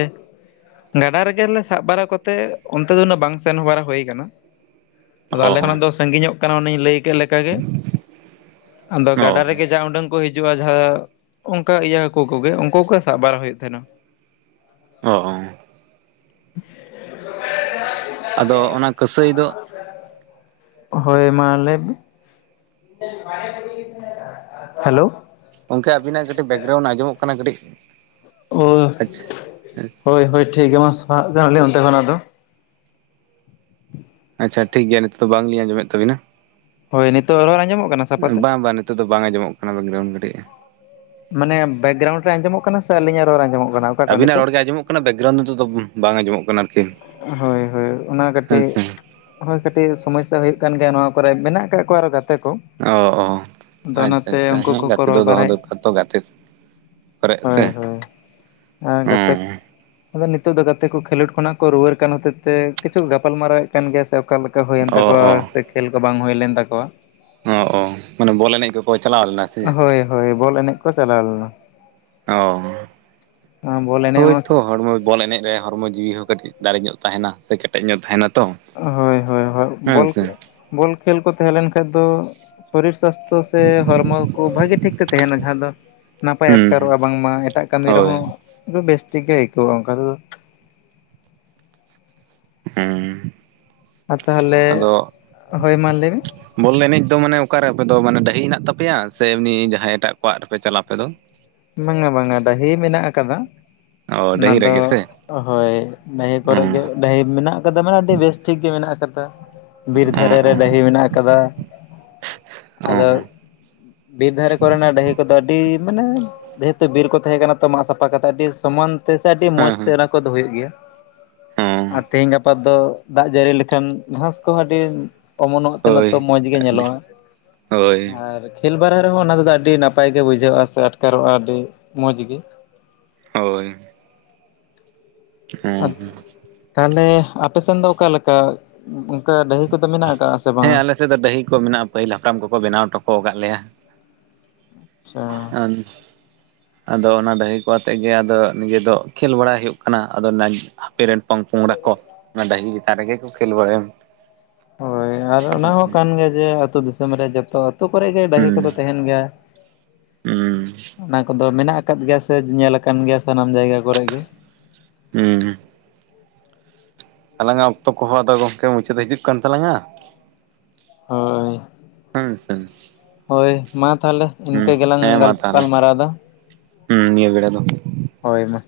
left: ᱜᱟᱰᱟ ᱨᱮᱜᱮᱞᱮ ᱥᱟᱵ ᱵᱟᱲᱟ ᱠᱚᱛᱮ ᱚᱱᱛᱮ ᱫᱚ ᱩᱱᱟᱹᱜ ᱵᱟᱝ ᱥᱮᱱ ᱵᱟᱲᱟ ᱦᱩᱭ ᱟᱠᱟᱱᱟ᱾ ᱟᱫᱚ
right: ᱚ
left: ᱟᱞᱮ ᱠᱷᱚᱱᱟᱜ ᱫᱚ ᱥᱟᱺᱜᱤᱧᱚᱜ ᱠᱟᱱᱟ ᱚᱱᱮᱧ ᱞᱟᱹᱭ ᱠᱮᱫ ᱞᱮᱠᱟ ᱜᱮ᱾ ᱟᱸᱫᱚ
right: ᱚ
left: ᱜᱟᱰᱟ ᱨᱮᱜᱮ ᱡᱟ ᱩᱰᱟᱹᱝ ᱠᱚ ᱦᱤᱡᱩᱜᱼᱟ ᱡᱷᱟ ᱚᱱᱠᱟ ᱤᱭᱟᱹ ᱦᱟᱹᱠᱩ ᱠᱚᱜᱮ ᱩᱱᱠᱩ ᱠᱚᱜᱮ ᱥᱟᱵ ᱵᱟᱲᱟ ᱦᱩᱭᱩᱜ ᱛᱟᱦᱮᱱᱟ᱾
right: ᱚᱸ ᱟᱫᱚ ᱚᱱᱟ ᱠᱟᱹᱥᱟᱹᱭ ᱫᱚ
left: ᱦᱳᱭ ᱢᱟ ᱞᱟᱹᱭ ᱢᱮ᱾ [unintelligible] ᱦᱮᱞᱳ᱾
right: ᱜᱚᱝᱠᱮ ᱟᱵᱤᱱᱟᱜ ᱠᱟᱹᱴᱤᱡ ᱵᱮᱠᱜᱨᱟᱣᱩᱱᱴ ᱟᱸᱡᱚᱢᱚᱜ ᱠᱟᱱᱟ ᱠᱟᱹᱴᱤᱡ᱾
left: ᱚᱳ
right: ᱟᱪᱪᱷᱟ
left: ᱦᱳᱭ ᱦᱳᱭ ᱴᱷᱤᱠ ᱜᱮᱭᱟ ᱢᱟ ᱥᱟᱦᱟᱜ ᱠᱟᱱᱟᱞᱤᱧ ᱚᱱᱛᱮ ᱠᱷᱚᱱᱟᱜ ᱫᱚ᱾
right: ᱟᱪᱪᱷᱟ ᱴᱷᱤᱠ ᱜᱮᱭᱟ ᱱᱤᱛᱚᱜ ᱫᱚ ᱵᱟᱝᱞᱤᱧ ᱟᱡᱚᱢᱮᱫ ᱛᱟᱵᱤᱱᱟ᱾
left: ᱦᱳᱭ ᱱᱤᱛᱚᱜ ᱟᱨᱦᱚᱸ ᱦᱚᱲ ᱟᱸᱡᱚᱢᱚᱜ ᱠᱟᱱᱟ ᱥᱟᱯᱷᱟᱛᱮ᱾
right: ᱟᱫᱚ ᱫᱚ ᱵᱟᱝ ᱟᱸᱡᱚᱢᱚᱜ ᱠᱟᱱᱟ ᱵᱮᱜᱨᱟᱣᱩᱱ ᱠᱟᱹᱴᱤᱡ᱾
left: ᱢᱟᱱᱮ ᱵᱮᱠᱜᱨᱟᱣᱩᱱᱰ ᱨᱮ ᱟᱸᱡᱚᱢᱚᱜ ᱠᱟᱱᱟ ᱥᱮ ᱟᱹᱞᱤᱧᱟᱜ ᱨᱚᱲ ᱟᱸᱡᱚᱢᱚᱜ ᱠᱟᱱᱟ ᱚᱠᱟᱴᱟᱜ
right: ᱟᱵᱤᱱᱟᱜ
left: ᱱᱤᱛᱚᱜ
right: ᱨᱚᱲᱜᱮ ᱟᱸᱡᱚᱢᱚᱜ ᱠᱟᱱᱟ ᱵᱮᱠᱜᱨᱟᱣᱩᱱᱰ ᱱᱤᱛ ᱫᱚ ᱵᱟᱝ ᱟᱸᱡᱚᱢᱚᱜ ᱠᱟᱱᱟ ᱟᱨᱠᱤ᱾
left: ᱦᱳᱭ ᱦᱳᱭ ᱚᱱᱟ
right: ᱦᱮᱸ
left: ᱠᱟᱹᱴᱤᱜ,
right: ᱥᱮ
left: ᱦᱳᱭ ᱠᱟᱹᱴᱤᱡ ᱥᱚᱢᱚᱥᱥᱟ ᱦᱩᱭᱩᱜ ᱠᱟᱱ ᱜᱮᱭᱟ ᱱᱚᱣᱟ ᱠᱚᱨᱮ ᱢᱮᱱᱟᱜ ᱠᱟᱜ ᱠᱚᱣᱟ ᱟᱨᱠᱤ ᱜᱟᱛᱮ ᱠᱚ᱾
right: ᱚ, ᱚ
left: ᱟᱫᱚ
right: ᱟᱪᱪᱷᱟ
left: ᱚᱱᱟᱛᱮ
right: ᱟᱪᱪᱷᱟ
left: ᱩᱱᱠᱩ
right: ᱦᱮᱸ
left: ᱠᱚᱠᱚ
right: ᱜᱟᱛᱮ ᱫᱚ
left: ᱨᱚᱲ
right: ᱫᱚᱦᱚ
left: ᱵᱟᱲᱟᱭᱮᱫ
right: ᱫᱚᱨᱠᱟᱨ ᱛᱚ ᱜᱟᱛᱮ ᱯᱮᱨᱮᱡ ᱥᱮ
left: ᱟᱸ ᱜᱟᱛᱮ
right: ᱦᱮᱸ
left: ᱟᱫᱚ ᱱᱤᱛᱚᱜ ᱫᱚ ᱜᱟᱛᱮ ᱠᱚ ᱠᱷᱮᱞᱳᱰ ᱠᱷᱚᱱᱟᱜ ᱠᱚ ᱨᱩᱣᱟᱹᱲ ᱠᱟᱱᱟ ᱥᱮᱪᱮ ᱠᱤᱪᱷᱩ ᱜᱟᱯᱟᱞ ᱢᱟᱨᱟᱣ ᱮ ᱠᱟᱱ ᱜᱮᱭᱟ ᱥᱮ ᱚᱠᱟᱞᱮᱠᱟ ᱦᱩᱭᱮᱱ
right: ᱚ
left: ᱛᱟᱠᱚᱣᱟ
right: ᱚ
left: ᱥᱮ ᱠᱷᱮᱞ ᱠᱚ ᱵᱟᱝ ᱦᱩᱭᱞᱮᱱ ᱛᱟᱠᱚᱣᱟ
right: ᱦᱚᱸ ᱚ ᱢᱟᱱᱮ ᱵᱚᱞ ᱮᱱᱮᱡ ᱠᱚ ᱦᱳᱭ ᱪᱟᱞᱟᱣ ᱞᱮᱱᱟ ᱥᱮ ᱪᱮᱫ?
left: ᱦᱳᱭ ᱦᱳᱭ ᱵᱚᱞ ᱮᱱᱮᱡ ᱠᱚ ᱪᱟᱞᱟᱣ ᱞᱮᱱᱟ
right: ᱚ
left: ᱵᱚᱞ ᱮᱱᱮᱡ ᱦᱚᱸ
right: ᱦᱳᱭᱛᱚ ᱦᱚᱲᱢᱚ ᱵᱚᱞ ᱮᱱᱮᱡ ᱨᱮ ᱦᱚᱨᱢᱚ ᱡᱤᱣᱤ ᱦᱚᱸ ᱠᱟᱹᱴᱤᱡ ᱫᱟᱲᱮ ᱧᱚᱜ ᱛᱟᱦᱮᱱᱟ ᱥᱮ ᱠᱮᱴᱮᱡ ᱧᱚᱜ ᱛᱟᱦᱮᱱᱟ ᱛᱚ
left: ᱦᱳᱭ ᱦᱳᱭ ᱦᱚ
right: ᱦᱮᱸ
left: ᱵᱚᱞ
right: ᱥᱮ
left: ᱵᱚᱞ ᱠᱷᱮᱞ ᱠᱚ ᱛᱟᱦᱮᱸ ᱞᱮᱱ ᱠᱷᱟᱱ ᱫᱚ ᱥᱚᱨᱤᱨ ᱥᱟᱥᱛᱷᱚ ᱥᱮ ᱦᱚᱲᱢᱚ ᱠᱚ ᱵᱷᱟᱜᱤ ᱴᱷᱤᱠ ᱛᱮ ᱛᱟᱦᱮᱱᱟ ᱡᱟᱦᱟᱸ ᱫᱚ ᱱᱟᱯᱟᱭ
right: ᱦᱩᱸ
left: ᱟᱴᱠᱟᱨᱚᱜᱼᱟ ᱵᱟᱝᱢᱟ ᱮᱴᱟᱜ ᱠᱟᱹᱢᱤ
right: ᱦᱳᱭ
left: ᱨᱮᱦᱚᱸ ᱵᱮᱥᱴᱷᱤᱠ ᱜᱮ ᱟᱹᱭᱠᱟᱹᱣᱟ ᱚᱱᱠᱟ ᱫᱚ
right: ᱦᱮᱸ
left: ᱟᱨ ᱛᱟᱦᱚᱞᱮ ᱦᱳᱭ ᱢᱟ ᱞᱟᱹᱭ ᱢᱮ
right: ᱵᱚᱞ ᱮᱱᱮᱡ ᱫᱚ ᱢᱟᱱᱮ ᱚᱠᱟᱨᱮ ᱟᱯᱮ ᱫᱚ ᱢᱟᱱᱮ ᱰᱟᱹᱦᱤ ᱦᱮᱱᱟᱜ ᱛᱟᱯᱮᱭᱟ ᱥᱮ ᱮᱢᱱᱤ ᱡᱟᱦᱟᱸᱭ ᱮᱴᱟᱜ ᱠᱚᱣᱟᱜ ᱨᱮᱯᱮ ᱪᱟᱞᱟᱜ ᱟᱯᱮ ᱫᱚ
left: ᱵᱟᱝ-ᱟ ᱵᱟᱝ-ᱟ ᱰᱟᱹᱦᱤ ᱢᱮᱱᱟᱜ ᱟᱠᱟᱫᱟ
right: ᱚ
left: ᱚᱱᱟ
right: ᱰᱟᱹᱦᱤ
left: ᱫᱚ
right: ᱨᱮᱜᱮ ᱥᱮ
left: ᱦᱳᱭ ᱰᱟᱹᱦᱤ ᱠᱚᱨᱮ ᱜᱮ
right: ᱚ
left: ᱰᱟᱹᱦᱤ ᱢᱮᱱᱟᱜ ᱟᱠᱟᱫᱟ ᱢᱟᱱᱮ ᱟᱹᱰᱤ ᱵᱮᱥ ᱴᱷᱤᱠ ᱜᱮ ᱢᱮᱱᱟᱜ ᱟᱠᱟᱫᱟ ᱵᱤᱨ
right: ᱚ
left: ᱫᱷᱟᱨᱮ ᱨᱮ
right: ᱚ
left: ᱰᱟᱹᱦᱤ ᱢᱮᱱᱟᱜ ᱟᱠᱟᱫᱟ
right: ᱚ ᱦᱮᱸ
left: ᱟᱫᱚ ᱵᱤᱨ ᱫᱷᱟᱨᱮ ᱠᱚᱨᱮᱱᱟᱜ ᱰᱟᱹᱦᱤ ᱠᱚᱫᱚ ᱟᱹᱰᱤ ᱢᱟᱱᱮ ᱡᱮᱦᱮᱛᱩ ᱵᱤᱨ ᱠᱚ ᱛᱟᱦᱮᱸ ᱠᱟᱱᱟ ᱛᱚ ᱢᱟᱜ ᱥᱟᱯᱷᱟ ᱠᱟᱛᱮᱜ ᱟᱹᱰᱤ ᱥᱚᱢᱟᱱ ᱛᱮ ᱥᱮ ᱟᱹᱰᱤ ᱢᱚᱸᱡᱽ ᱛᱮ ᱚᱱᱟ ᱠᱚᱫᱚ ᱦᱩᱭᱩᱜ ᱜᱮᱭᱟ ᱟᱨ
right: ᱦᱮᱸ ᱚ
left: ᱛᱮᱦᱤᱧ ᱜᱟᱯᱟ ᱫᱚ ᱫᱟᱜ ᱡᱟᱹᱲᱤ ᱞᱮᱠᱷᱟᱱ ᱜᱷᱟᱸᱥ ᱠᱚᱦᱚᱸ ᱟᱹᱰᱤ ᱚᱢᱚᱱᱚᱜ ᱛᱮᱜ ᱱᱮᱛᱚ
right: ᱦᱳᱭ
left: ᱢᱚᱡᱽ ᱜᱮ
right: ᱟᱹᱰᱤ
left: ᱧᱮᱞᱚᱜᱼᱟ
right: ᱦᱳᱭ
left: ᱟᱨ ᱠᱷᱮᱞ ᱵᱟᱨᱟ ᱨᱮᱦᱚᱸ ᱚᱱᱟᱫᱚ ᱟᱹᱰᱤ ᱱᱟᱯᱟᱭ ᱜᱮ ᱵᱩᱡᱷᱟᱹᱜᱼᱟ ᱥᱮ ᱟᱴᱠᱟᱨᱚᱜᱼᱟ ᱟᱹᱰᱤ ᱢᱚᱡᱽ ᱜᱮ
right: ᱦᱳᱭ ᱦᱩᱸ
left: ᱛᱟᱦᱚᱞᱮ ᱟᱯᱮᱥᱮᱱ ᱫᱚ ᱚᱠᱟᱞᱮᱠᱟ ᱚᱱᱠᱟ ᱰᱟᱹᱦᱤ ᱠᱚᱫᱚ ᱢᱮᱱᱟᱜ ᱟᱠᱟᱜ ᱟᱥᱮ ᱵᱟᱝ-ᱟ
right: ᱱᱮᱛᱮ ᱫᱚ ᱰᱟᱹᱦᱤ ᱠᱚ ᱢᱮᱱᱟᱜᱼᱟ ᱯᱟᱹᱦᱤᱞ ᱦᱟᱯᱲᱟᱢ ᱠᱚᱠᱚ ᱵᱮᱱᱟᱣ ᱴᱚᱠᱚ ᱠᱟᱜ ᱞᱮᱭᱟ
left: ᱟᱪᱪᱷᱟ
right: [unintelligible] ᱟᱫᱚ ᱚᱱᱟ ᱰᱟᱹᱦᱤ ᱠᱚ ᱟᱛᱮᱜ ᱜᱮ ᱟᱫᱚ ᱱᱤᱡᱮ ᱫᱚ ᱠᱷᱮᱞ ᱵᱟᱲᱟ ᱦᱩᱭᱩᱜ ᱠᱟᱱᱟ ᱟᱫᱚ ᱦᱟᱯᱮ ᱨᱮᱱ ᱯᱚᱝᱼᱯᱚᱝᱜᱲᱟ ᱠᱚ᱾ ᱚᱱᱟ ᱰᱟᱦᱤ ᱪᱮᱛᱟᱱ ᱨᱮᱜᱮ ᱠᱚ ᱠᱷᱮᱞ ᱵᱟᱲᱟᱭᱟ᱾
left: ᱦᱳᱭ ᱟᱨ ᱚᱱᱟ
right: ᱦᱮᱸ
left: ᱦᱚᱸ ᱠᱟᱱ ᱜᱮᱭᱟ ᱡᱮ ᱟᱹᱛᱳ ᱫᱤᱥᱚᱢ ᱨᱮ ᱡᱚᱛᱚ᱾ ᱡᱚᱛ ᱠᱚᱨᱮ ᱜᱮ ᱰᱟᱹᱦᱤ
right: ᱦᱩᱸ
left: ᱠᱚᱫᱚ ᱛᱟᱦᱮᱱ ᱜᱮᱭᱟ ᱚᱱᱟ ᱠᱚᱫᱚ ᱢᱮᱱᱟᱜ ᱟᱠᱟᱫ ᱜᱮᱭᱟ᱾ ᱥᱮ ᱧᱮᱞ ᱟᱠᱟᱱ ᱜᱮᱭᱟ ᱥᱟᱱᱟᱢ ᱡᱟᱭᱜᱟ ᱠᱚᱨᱮ ᱜᱮ᱾
right: ᱦᱩᱸ ᱦᱩᱸ᱾ ᱟᱞᱟᱝᱟᱜ ᱚᱠᱛᱚ ᱠᱚᱦᱚᱸ ᱟᱫᱚ ᱜᱚᱢᱠᱮ ᱢᱩᱪᱟᱹᱫ ᱦᱤᱡᱩᱜ ᱠᱟᱱ ᱛᱟᱞᱟᱝᱼᱟ᱾
left: ᱦᱳᱭ᱾
right: ᱦᱮᱸ ᱥᱮᱸ᱾
left: ᱦᱳᱭ ᱢᱟ ᱛᱟᱦᱚᱞᱮ ᱤᱱᱠᱟᱹ ᱜᱮᱞᱟᱝ ᱜᱟᱯᱟᱞ, ᱢᱟᱨᱟᱣ ᱫᱟ
right: ᱦᱩᱸ ᱱᱤᱭᱟᱹ ᱵᱮᱲᱟ ᱫᱚ
left: ᱦᱳᱭ ᱢᱟ᱾